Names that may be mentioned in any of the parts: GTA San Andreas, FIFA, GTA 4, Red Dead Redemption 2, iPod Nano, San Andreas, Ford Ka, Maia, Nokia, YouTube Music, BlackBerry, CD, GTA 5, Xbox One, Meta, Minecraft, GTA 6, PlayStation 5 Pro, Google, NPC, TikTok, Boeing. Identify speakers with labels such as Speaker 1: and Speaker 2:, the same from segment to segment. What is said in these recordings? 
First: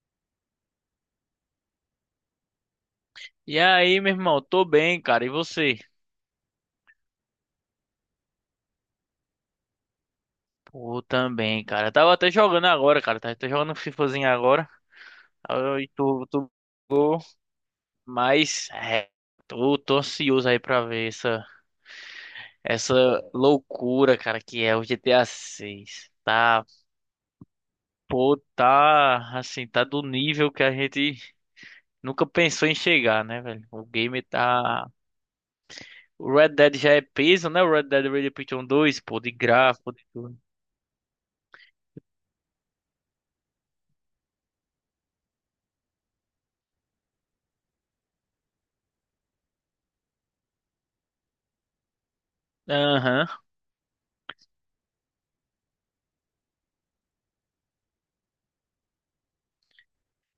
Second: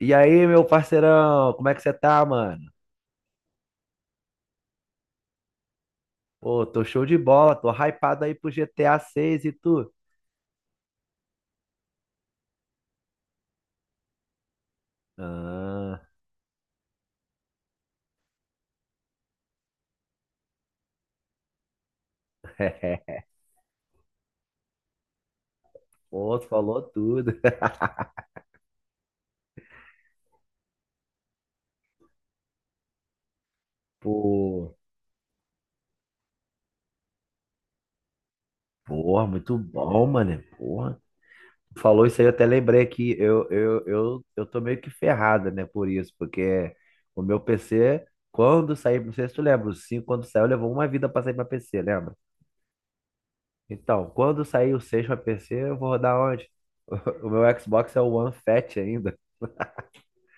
Speaker 1: E aí, meu parceirão, como é que você tá, mano?
Speaker 2: E aí, meu irmão, tô bem, cara. E você?
Speaker 1: Pô, tô show de bola, tô hypado aí pro GTA 6 e tu?
Speaker 2: Pô, também, cara. Eu tava até jogando agora, cara. Tava até jogando um FIFAzinho agora. Aí
Speaker 1: Ah,
Speaker 2: tu, tu, tu- mas é, tô, tô, ansioso aí pra ver essa loucura, cara, que é o GTA 6.
Speaker 1: pô, tu
Speaker 2: Tá,
Speaker 1: falou tudo.
Speaker 2: pô, tá, assim, tá do nível que a gente nunca pensou em chegar, né, velho? O game
Speaker 1: Pô,
Speaker 2: tá. O Red Dead já é peso, né? O Red Dead Redemption 2, pô,
Speaker 1: porra,
Speaker 2: de
Speaker 1: muito
Speaker 2: gráfico, de
Speaker 1: bom,
Speaker 2: tudo.
Speaker 1: mano. Porra. Tu falou isso aí, eu até lembrei que eu tô meio que ferrado, né, por isso, porque o meu PC, quando saiu, não sei se tu lembra, o 5 quando saiu, levou uma vida pra sair pra PC, lembra?
Speaker 2: Aham.
Speaker 1: Então, quando sair o 6 pra PC, eu vou rodar onde? O meu Xbox é o One Fat ainda.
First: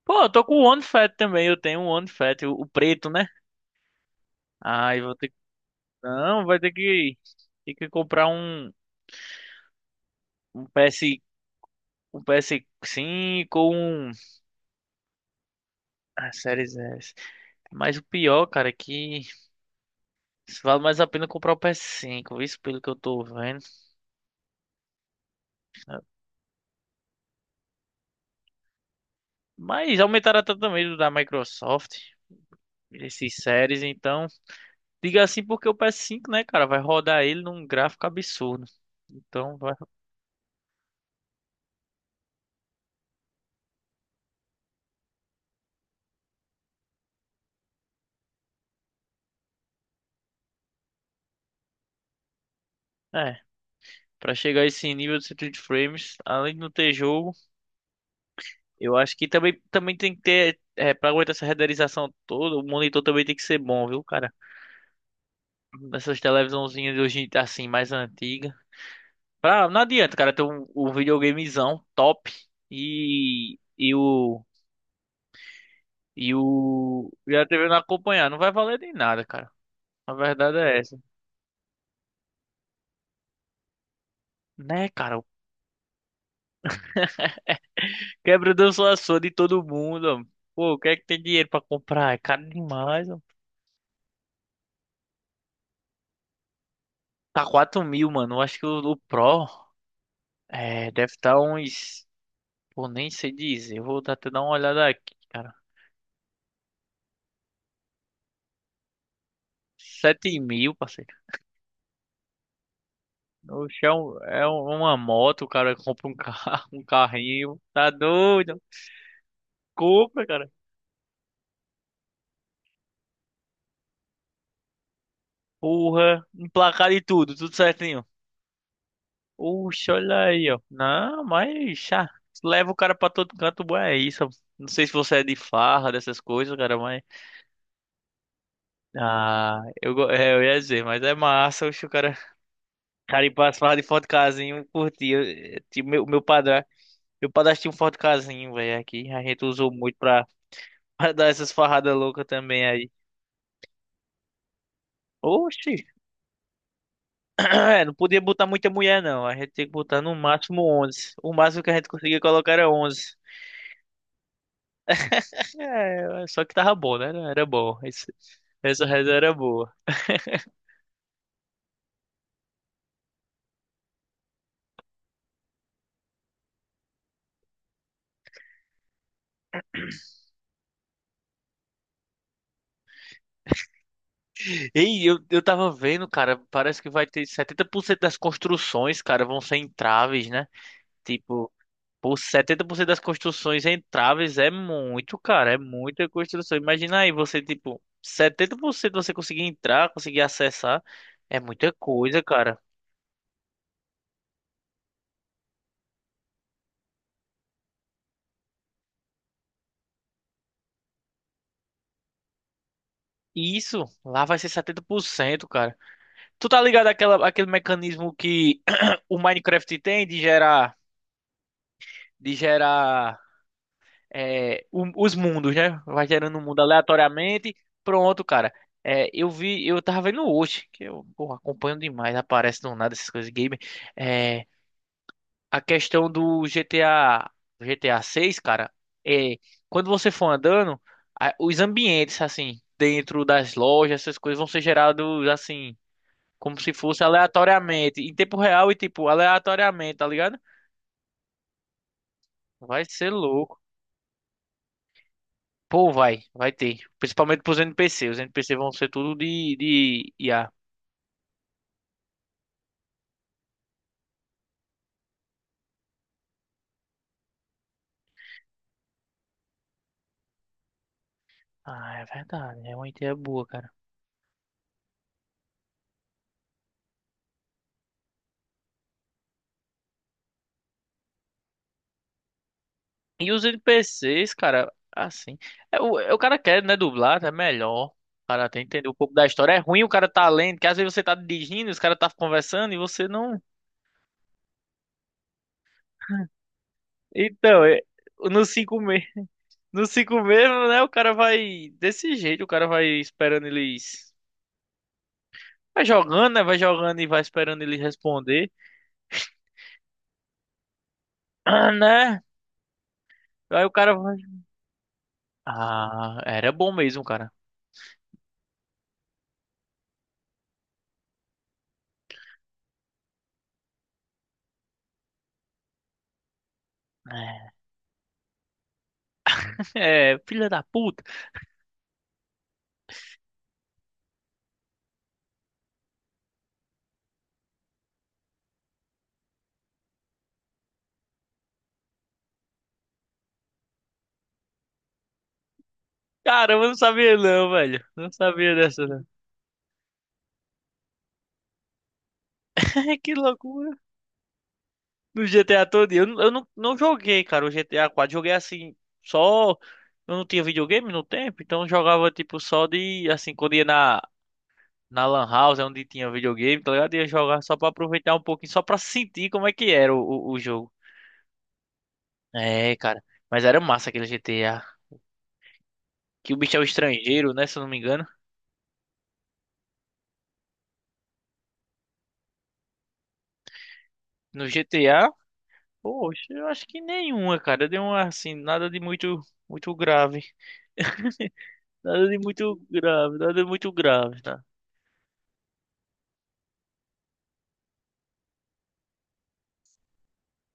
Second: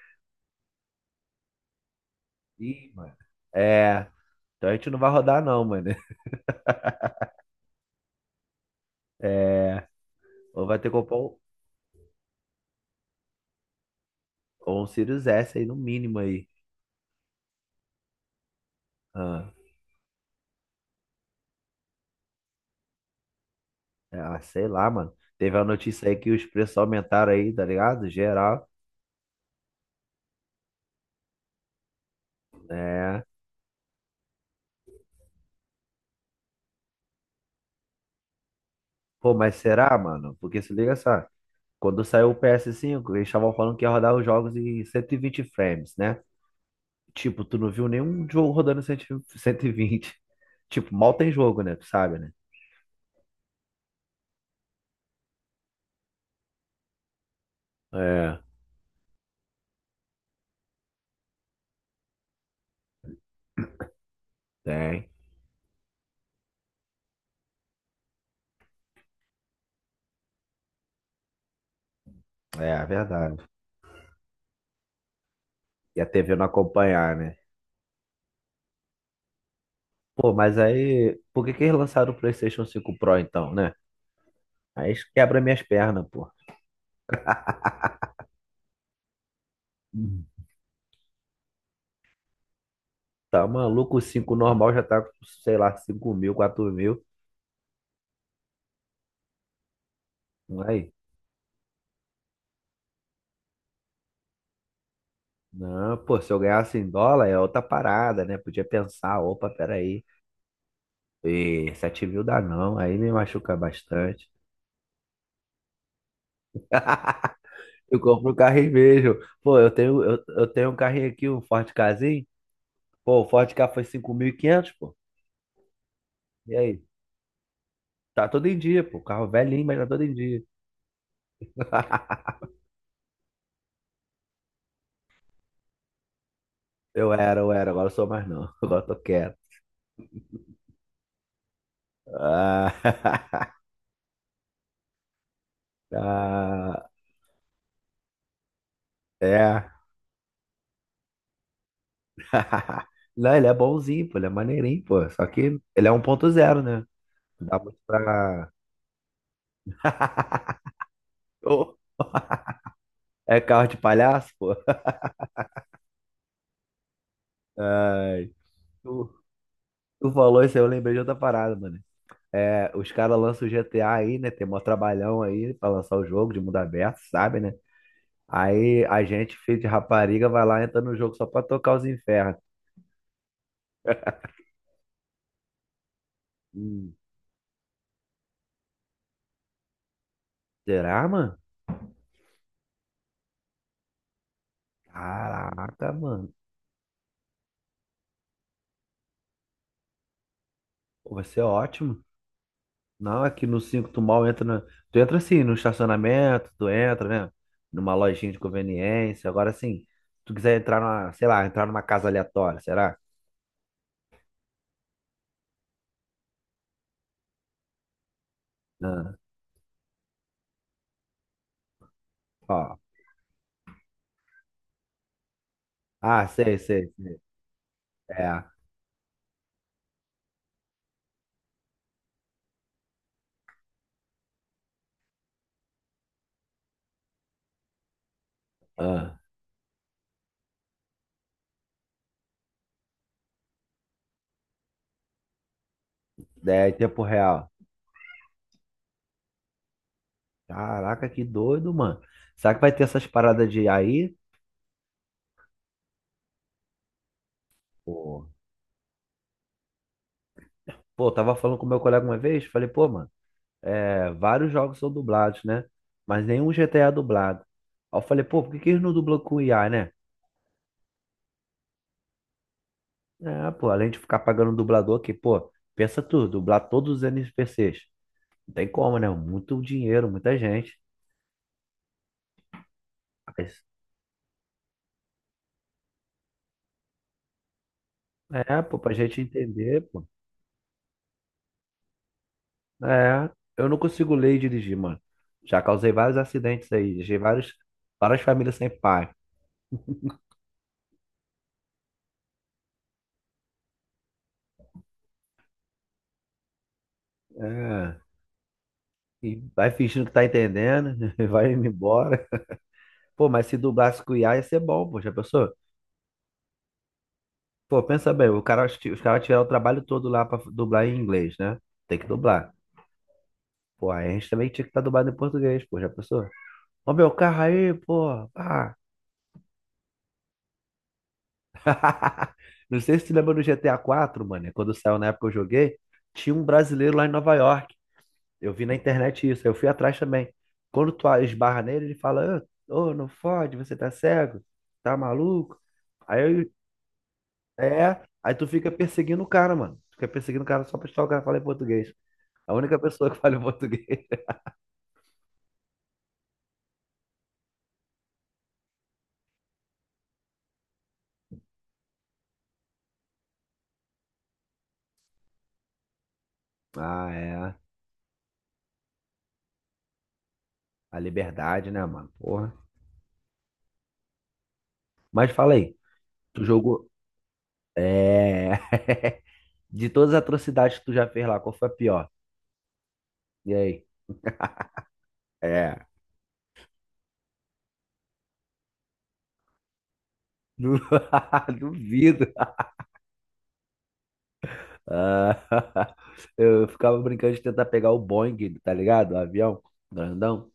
Speaker 2: Pô, eu tô com o One Fat também. Eu tenho um One Fat, o
Speaker 1: Ih,
Speaker 2: preto,
Speaker 1: mano.
Speaker 2: né?
Speaker 1: É. Então a gente não
Speaker 2: Ai,
Speaker 1: vai
Speaker 2: vou ter que.
Speaker 1: rodar, não, mano.
Speaker 2: Não, vai ter que. Ter que comprar um,
Speaker 1: É.
Speaker 2: um
Speaker 1: Ou vai ter que
Speaker 2: PS,
Speaker 1: comprar um,
Speaker 2: um ps cinco ou um.
Speaker 1: ou um Sirius S aí, no mínimo
Speaker 2: Ah,
Speaker 1: aí.
Speaker 2: Series S. Mas o pior, cara, é que
Speaker 1: Ah,
Speaker 2: vale mais a pena comprar o ps cinco, isso pelo que eu tô vendo.
Speaker 1: é, ah, sei lá, mano. Teve a notícia aí que os preços aumentaram aí, tá ligado? Geral.
Speaker 2: Mas aumentaram até também do da Microsoft,
Speaker 1: É.
Speaker 2: esses séries, então. Diga assim porque o ps cinco, né, cara, vai rodar ele num gráfico absurdo.
Speaker 1: Pô, mas
Speaker 2: Então vai.
Speaker 1: será, mano? Porque se liga só. Quando saiu o PS5, eles estavam falando que ia rodar os jogos em 120 frames, né? Tipo, tu não viu nenhum jogo rodando em 120? Tipo, mal tem jogo, né? Tu sabe, né?
Speaker 2: é, Pra chegar a esse nível de 120 frames, além de não ter jogo,
Speaker 1: É,
Speaker 2: eu acho que também tem que ter, é, pra aguentar essa renderização toda, o monitor também tem que ser bom, viu, cara?
Speaker 1: tem.
Speaker 2: Essas televisãozinhas de hoje, assim, mais antiga. Não adianta, cara, ter um videogamezão top
Speaker 1: É, é verdade.
Speaker 2: e, e o,
Speaker 1: E a TV não acompanhar,
Speaker 2: e
Speaker 1: né?
Speaker 2: a TV não acompanhar, não vai valer de nada, cara. A
Speaker 1: Pô,
Speaker 2: verdade
Speaker 1: mas
Speaker 2: é essa.
Speaker 1: aí, por que que eles lançaram o PlayStation 5 Pro então, né?
Speaker 2: Né,
Speaker 1: Aí isso
Speaker 2: cara?
Speaker 1: quebra minhas pernas, pô.
Speaker 2: Quebra o danço de todo mundo, ó.
Speaker 1: Uhum.
Speaker 2: Pô, o que é que tem dinheiro pra comprar? É caro demais.
Speaker 1: Tá maluco, o 5 normal já tá, com, sei lá, 5.000, 4.000.
Speaker 2: Tá 4.000, mano. Eu acho que o Pro
Speaker 1: Não é
Speaker 2: é,
Speaker 1: aí,
Speaker 2: deve estar uns. Pô, nem sei dizer. Eu vou até dar uma olhada aqui, cara.
Speaker 1: não, pô, se eu ganhasse em dólar é outra parada, né? Podia pensar, opa, peraí,
Speaker 2: 7.000, parceiro.
Speaker 1: e 7.000 dá não, aí me machuca
Speaker 2: Oxe, é,
Speaker 1: bastante.
Speaker 2: uma moto, o cara compra um carro, um carrinho. Tá
Speaker 1: Eu compro o carro
Speaker 2: doido?
Speaker 1: e vejo. Pô, eu tenho, eu,
Speaker 2: Compra,
Speaker 1: eu
Speaker 2: cara.
Speaker 1: tenho um carrinho aqui, um Ford Kazin. Pô, o Ford Ka foi 5.500, pô.
Speaker 2: Porra,
Speaker 1: E aí?
Speaker 2: emplacado e tudo, tudo certinho.
Speaker 1: Tá todo em dia, pô. Carro velhinho, mas tá
Speaker 2: Oxe,
Speaker 1: todo em
Speaker 2: olha
Speaker 1: dia.
Speaker 2: aí, ó. Não, mas ah, leva o cara pra todo canto, bom, é isso. Não sei se você é de farra, dessas coisas, cara, mas.
Speaker 1: Eu era, agora eu sou mais não. Agora eu tô quieto.
Speaker 2: Ah, é, eu ia dizer, mas é massa, oxe, o cara.
Speaker 1: Ah,
Speaker 2: Cara, e pra falar de Ford Casinho, eu curti. Tipo, meu padrasto,
Speaker 1: ah,
Speaker 2: meu padrasto tinha um Ford Casinho, velho, aqui. A gente
Speaker 1: é.
Speaker 2: usou muito pra, pra dar essas farradas loucas também aí.
Speaker 1: Não, ele é bonzinho, pô, ele é maneirinho, pô. Só que
Speaker 2: Oxi,
Speaker 1: ele é 1.0, né? Dá muito
Speaker 2: não podia botar
Speaker 1: pra.
Speaker 2: muita mulher, não. A gente tinha que botar no máximo 11. O máximo que a
Speaker 1: Ô,
Speaker 2: gente conseguia colocar era 11.
Speaker 1: é carro de palhaço, pô.
Speaker 2: É, só que tava bom, né? Era bom.
Speaker 1: Ai,
Speaker 2: Essa
Speaker 1: tu,
Speaker 2: reza era boa.
Speaker 1: tu falou isso aí, eu lembrei de outra parada, mano. É, os caras lançam o GTA aí, né? Tem mó trabalhão aí pra lançar o jogo de mundo aberto, sabe, né? Aí a gente, filho de rapariga, vai lá, entra no jogo só pra tocar os infernos.
Speaker 2: Ei, eu tava vendo, cara, parece que
Speaker 1: Hum,
Speaker 2: vai ter 70% das construções, cara, vão ser entraves, né?
Speaker 1: Será, mano?
Speaker 2: Tipo, por 70% das construções entráveis é muito, cara. É
Speaker 1: Caraca,
Speaker 2: muita
Speaker 1: mano.
Speaker 2: construção. Imagina aí você, tipo, 70% você conseguir entrar, conseguir acessar.
Speaker 1: Pô, vai
Speaker 2: É
Speaker 1: ser
Speaker 2: muita
Speaker 1: ótimo.
Speaker 2: coisa, cara.
Speaker 1: Não, aqui no 5 tu mal entra. Tu entra assim, no estacionamento, tu entra, né? Numa lojinha de conveniência. Agora sim, se tu quiser entrar numa, sei lá, entrar numa casa aleatória, será?
Speaker 2: E isso, lá vai ser 70%, cara. Tu tá ligado àquela, àquele mecanismo que
Speaker 1: Ah,
Speaker 2: o Minecraft tem de gerar, de
Speaker 1: ó.
Speaker 2: gerar é, o- os mundos, né? Vai
Speaker 1: Ah,
Speaker 2: gerando um
Speaker 1: sei,
Speaker 2: mundo
Speaker 1: sei, sei.
Speaker 2: aleatoriamente. Pronto,
Speaker 1: É.
Speaker 2: cara. É, eu vi, eu tava vendo hoje, que eu, pô, acompanho demais, aparece do nada essas coisas de game. A questão do GTA 6, cara,
Speaker 1: Ah,
Speaker 2: é quando você for andando, os ambientes assim, dentro das lojas, essas coisas vão ser gerados assim, como
Speaker 1: daí é
Speaker 2: se
Speaker 1: tempo
Speaker 2: fosse
Speaker 1: real.
Speaker 2: aleatoriamente, em tempo real e tipo aleatoriamente, tá ligado?
Speaker 1: Caraca, que doido, mano. Será que vai ter
Speaker 2: Vai
Speaker 1: essas
Speaker 2: ser
Speaker 1: paradas
Speaker 2: louco.
Speaker 1: de aí?
Speaker 2: Pô, vai ter. Principalmente pros NPC. Os
Speaker 1: Pô,
Speaker 2: NPC vão ser tudo de IA.
Speaker 1: pô, eu tava falando com meu colega uma vez, falei, pô, mano. É, vários jogos são dublados, né? Mas nenhum GTA é dublado. Aí eu falei, pô, por que que eles não dublam com IA, né?
Speaker 2: Ah, é verdade. É uma ideia boa,
Speaker 1: É,
Speaker 2: cara.
Speaker 1: pô, além de ficar pagando o dublador aqui, pô, pensa tu, dublar todos os NPCs. Não tem como, né? Muito dinheiro, muita gente.
Speaker 2: E os
Speaker 1: Mas,
Speaker 2: NPCs, cara, assim. O cara quer, né, dublar, é melhor. O cara
Speaker 1: é,
Speaker 2: tem que
Speaker 1: pô,
Speaker 2: entender
Speaker 1: pra
Speaker 2: um pouco
Speaker 1: gente
Speaker 2: da história. É
Speaker 1: entender,
Speaker 2: ruim o
Speaker 1: pô.
Speaker 2: cara tá lendo, que às vezes você tá dirigindo, os caras tá conversando e você
Speaker 1: É,
Speaker 2: não.
Speaker 1: eu não consigo ler e dirigir, mano. Já causei vários acidentes aí, deixei vários,
Speaker 2: Então,
Speaker 1: várias
Speaker 2: no
Speaker 1: famílias sem
Speaker 2: 5
Speaker 1: pai.
Speaker 2: mesmo, né, o cara vai desse jeito, o cara vai esperando eles. Vai jogando, né? Vai jogando e vai esperando eles
Speaker 1: É,
Speaker 2: responder.
Speaker 1: e vai fingindo que tá entendendo, vai indo
Speaker 2: Ah, né?
Speaker 1: embora. Pô, mas se
Speaker 2: Aí o cara
Speaker 1: dublasse com
Speaker 2: vai.
Speaker 1: IA ia ser bom, pô, já pensou?
Speaker 2: Ah, era bom mesmo, cara.
Speaker 1: Pô, pensa bem, o cara, os caras tiveram o trabalho todo lá pra dublar em inglês, né? Tem que dublar. Pô, aí a gente também tinha que estar dublado em português, pô, já pensou? Ó meu carro aí, pô. Ah.
Speaker 2: É, é, filha da puta.
Speaker 1: Não sei se tu lembra do GTA 4, mano, é quando saiu na época que eu joguei, tinha um brasileiro lá em Nova York. Eu vi na internet isso, aí eu fui atrás também. Quando tu esbarra nele, ele fala, ô, ô, não fode, você tá cego, tá maluco? Aí,
Speaker 2: Cara, eu não sabia não, velho. Não
Speaker 1: tu
Speaker 2: sabia
Speaker 1: fica
Speaker 2: dessa.
Speaker 1: perseguindo o cara, mano. Tu fica perseguindo o cara só pra estar o cara falar em português. A única pessoa
Speaker 2: Que
Speaker 1: que fala
Speaker 2: loucura.
Speaker 1: português.
Speaker 2: No GTA todo dia. Eu não joguei, cara, o GTA 4. Joguei assim, só. Eu não tinha videogame no tempo, então eu jogava tipo só de. Assim, quando ia na Lan House, é onde tinha videogame, tá ligado? Ia
Speaker 1: Ah,
Speaker 2: jogar
Speaker 1: é.
Speaker 2: só pra aproveitar um pouquinho, só pra sentir como é que era o jogo.
Speaker 1: A liberdade, né, mano? Porra.
Speaker 2: É, cara. Mas era massa aquele GTA.
Speaker 1: Mas fala aí,
Speaker 2: Que o
Speaker 1: tu
Speaker 2: bicho é o
Speaker 1: jogou.
Speaker 2: estrangeiro, né? Se eu não me engano.
Speaker 1: É. De todas as atrocidades que tu já fez lá, qual foi a pior? E aí?
Speaker 2: No GTA,
Speaker 1: É.
Speaker 2: poxa, eu acho que nenhuma, cara. Deu uma assim, nada de muito, muito grave.
Speaker 1: Du-
Speaker 2: Nada de
Speaker 1: Duvido.
Speaker 2: muito grave, nada de muito grave, tá?
Speaker 1: Ah, eu ficava brincando de tentar pegar o Boeing, tá ligado? O avião grandão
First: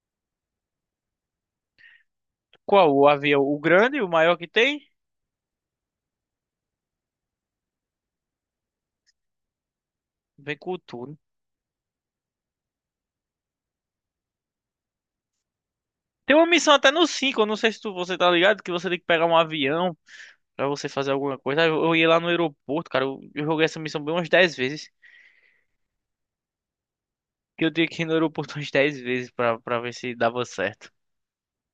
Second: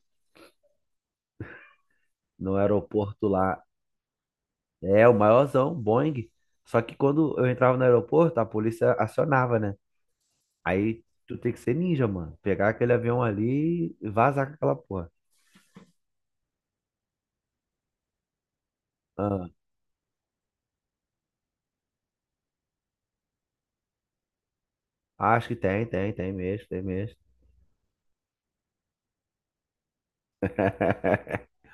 Speaker 1: no
Speaker 2: Qual? O
Speaker 1: aeroporto
Speaker 2: avião? O
Speaker 1: lá.
Speaker 2: grande, o maior que tem?
Speaker 1: É, o maiorzão, Boeing. Só que quando eu entrava no aeroporto, a polícia acionava, né?
Speaker 2: Vem com
Speaker 1: Aí
Speaker 2: tudo.
Speaker 1: tu tem que ser ninja, mano. Pegar aquele avião ali e vazar com aquela porra.
Speaker 2: Tem uma missão até no 5 eu não sei se você tá ligado, que você tem que pegar um
Speaker 1: Ah,
Speaker 2: avião pra você fazer alguma coisa. Eu ia lá no aeroporto, cara, eu joguei essa missão bem umas 10 vezes.
Speaker 1: acho que tem, tem, tem mesmo, tem mesmo.
Speaker 2: Que eu tinha que ir no aeroporto umas 10 vezes pra ver se dava certo.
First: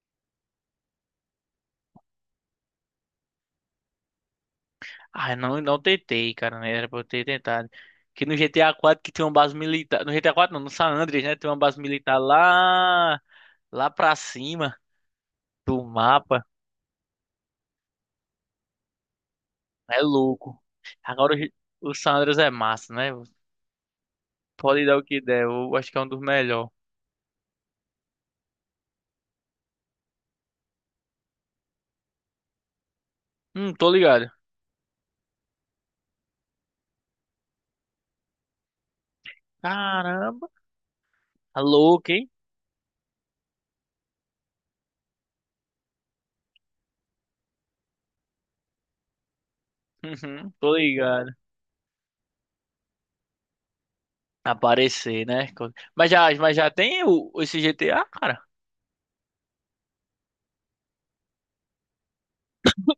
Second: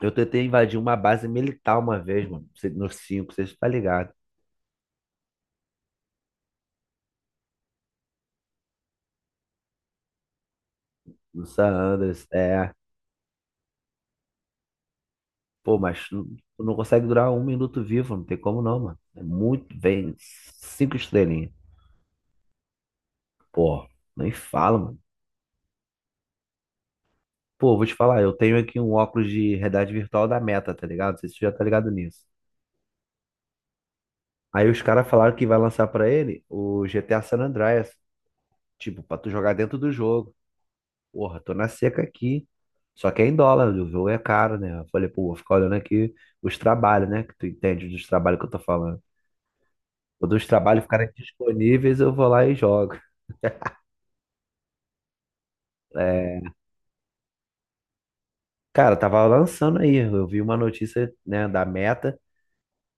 Speaker 1: Eu tentei invadir uma base militar uma vez, mano. No 5, vocês tá ligado?
Speaker 2: Ah, não, não tentei, cara, né? Era pra eu ter tentado. Que no GTA 4 que tem uma base militar. No GTA 4 não, no San Andreas, né?
Speaker 1: No
Speaker 2: Tem uma
Speaker 1: San
Speaker 2: base militar
Speaker 1: Andreas, é.
Speaker 2: lá pra cima
Speaker 1: Pô,
Speaker 2: do
Speaker 1: mas tu
Speaker 2: mapa.
Speaker 1: tu não consegue durar um minuto vivo, não tem como não, mano. É muito,
Speaker 2: É
Speaker 1: bem
Speaker 2: louco.
Speaker 1: cinco
Speaker 2: Agora
Speaker 1: estrelinhas.
Speaker 2: O San Andreas é massa, né?
Speaker 1: Pô, nem fala,
Speaker 2: Pode dar
Speaker 1: mano.
Speaker 2: o que der. Eu acho que é um dos melhores.
Speaker 1: Pô, vou te falar, eu tenho aqui um óculos de realidade virtual da Meta, tá ligado? Não sei se tu já tá ligado nisso.
Speaker 2: Tô ligado.
Speaker 1: Aí os caras falaram que vai lançar pra ele o GTA San Andreas, tipo, pra tu jogar dentro do jogo.
Speaker 2: Caramba,
Speaker 1: Porra, tô
Speaker 2: tá
Speaker 1: na seca
Speaker 2: louco, hein?
Speaker 1: aqui. Só que é em dólar, o jogo é caro, né? Eu falei, pô, vou ficar olhando aqui os trabalhos, né? Que tu entende dos trabalhos que eu tô falando. Quando os
Speaker 2: Uhum, tô
Speaker 1: trabalhos ficarem
Speaker 2: ligado.
Speaker 1: disponíveis, eu vou lá e jogo.
Speaker 2: Aparecer, né? Mas já,
Speaker 1: É,
Speaker 2: mas já tem esse GTA, cara.
Speaker 1: cara, tava lançando aí. Eu vi uma notícia, né, da Meta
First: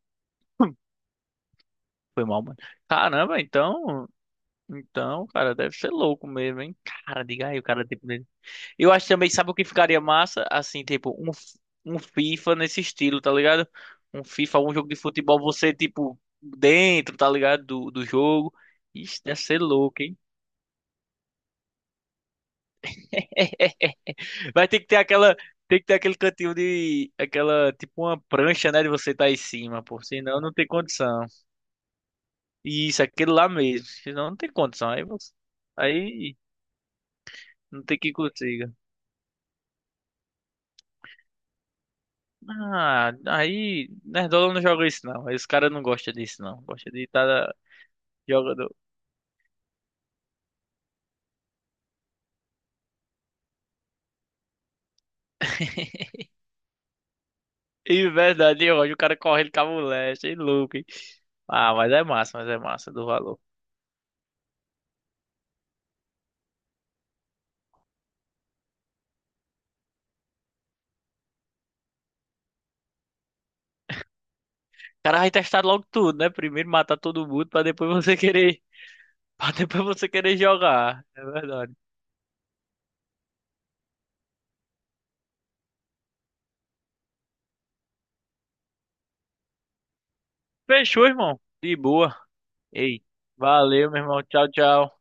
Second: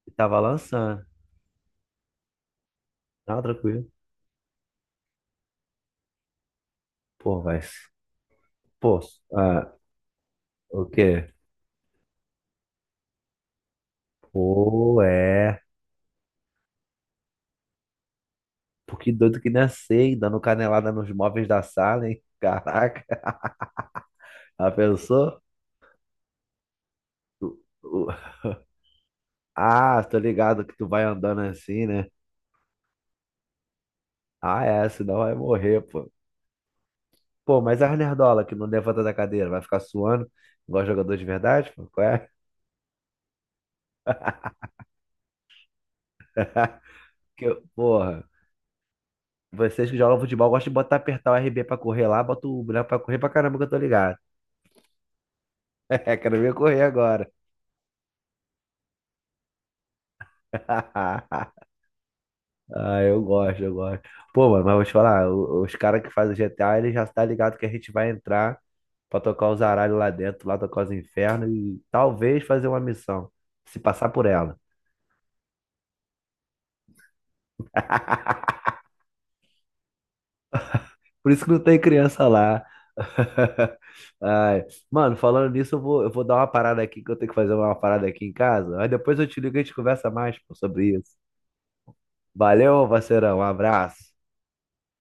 Speaker 1: e tava
Speaker 2: Hum.
Speaker 1: lançando.
Speaker 2: Foi mal, mano.
Speaker 1: Tá
Speaker 2: Caramba,
Speaker 1: tranquilo.
Speaker 2: então. Então, cara, deve ser louco mesmo, hein? Cara,
Speaker 1: Pô,
Speaker 2: diga aí,
Speaker 1: vai.
Speaker 2: o cara, tipo, dele. Eu
Speaker 1: Pô,
Speaker 2: acho também, sabe o que
Speaker 1: ah,
Speaker 2: ficaria massa? Assim,
Speaker 1: o
Speaker 2: tipo,
Speaker 1: quê?
Speaker 2: um FIFA nesse estilo, tá ligado? Um FIFA, um jogo de
Speaker 1: Pô,
Speaker 2: futebol,
Speaker 1: é.
Speaker 2: você, tipo, dentro, tá ligado? Do jogo.
Speaker 1: Pô, que
Speaker 2: Isso deve
Speaker 1: doido que
Speaker 2: ser louco,
Speaker 1: nascei, sei,
Speaker 2: hein?
Speaker 1: dando canelada nos móveis da sala, hein? Caraca,
Speaker 2: Vai
Speaker 1: a
Speaker 2: ter que ter aquela,
Speaker 1: pessoa.
Speaker 2: tem que ter aquele cantinho de,
Speaker 1: Tu-
Speaker 2: aquela, tipo
Speaker 1: o-
Speaker 2: uma prancha, né, de você estar em cima,
Speaker 1: Ah,
Speaker 2: pô,
Speaker 1: tô
Speaker 2: senão não
Speaker 1: ligado
Speaker 2: tem
Speaker 1: que tu vai
Speaker 2: condição.
Speaker 1: andando assim, né?
Speaker 2: E isso, aquele lá mesmo, senão não tem
Speaker 1: Ah, é,
Speaker 2: condição, aí
Speaker 1: senão vai
Speaker 2: você,
Speaker 1: morrer, pô.
Speaker 2: aí
Speaker 1: Pô, mas
Speaker 2: não
Speaker 1: as
Speaker 2: tem que
Speaker 1: nerdola que não
Speaker 2: consiga.
Speaker 1: levanta da cadeira, vai ficar suando, igual jogador de verdade, pô? Qual é?
Speaker 2: Ah, aí, Nerdola não joga isso não, aí os caras não gostam disso não, gosta de
Speaker 1: Que,
Speaker 2: estar
Speaker 1: porra,
Speaker 2: jogando.
Speaker 1: vocês que jogam futebol gostam de botar, apertar o RB pra correr lá, bota o boneco pra correr pra caramba que eu tô ligado. É, quero ver correr agora.
Speaker 2: E verdade, hoje o cara correndo com a mulher, achei louco, hein? Ah, mas é massa
Speaker 1: Ah,
Speaker 2: do
Speaker 1: eu
Speaker 2: valor. O
Speaker 1: gosto, eu gosto. Pô, mano, mas vou te falar, os caras que fazem GTA, ele já tá ligado que a gente vai entrar pra tocar os aralhos lá dentro, lá tocar os infernos e talvez fazer uma missão, se passar por ela.
Speaker 2: cara vai testar logo tudo, né? Primeiro matar todo mundo pra depois você querer Pra depois você querer jogar. É
Speaker 1: Por isso que não
Speaker 2: verdade.
Speaker 1: tem criança lá. Ai, mano, falando nisso, eu vou dar uma parada aqui, que eu tenho que fazer uma parada aqui em casa. Aí depois eu te ligo e a gente conversa mais, pô, sobre
Speaker 2: Fechou,
Speaker 1: isso.
Speaker 2: irmão. De boa.
Speaker 1: Valeu,
Speaker 2: Ei,
Speaker 1: parceirão, um
Speaker 2: valeu, meu
Speaker 1: abraço.
Speaker 2: irmão. Tchau, tchau.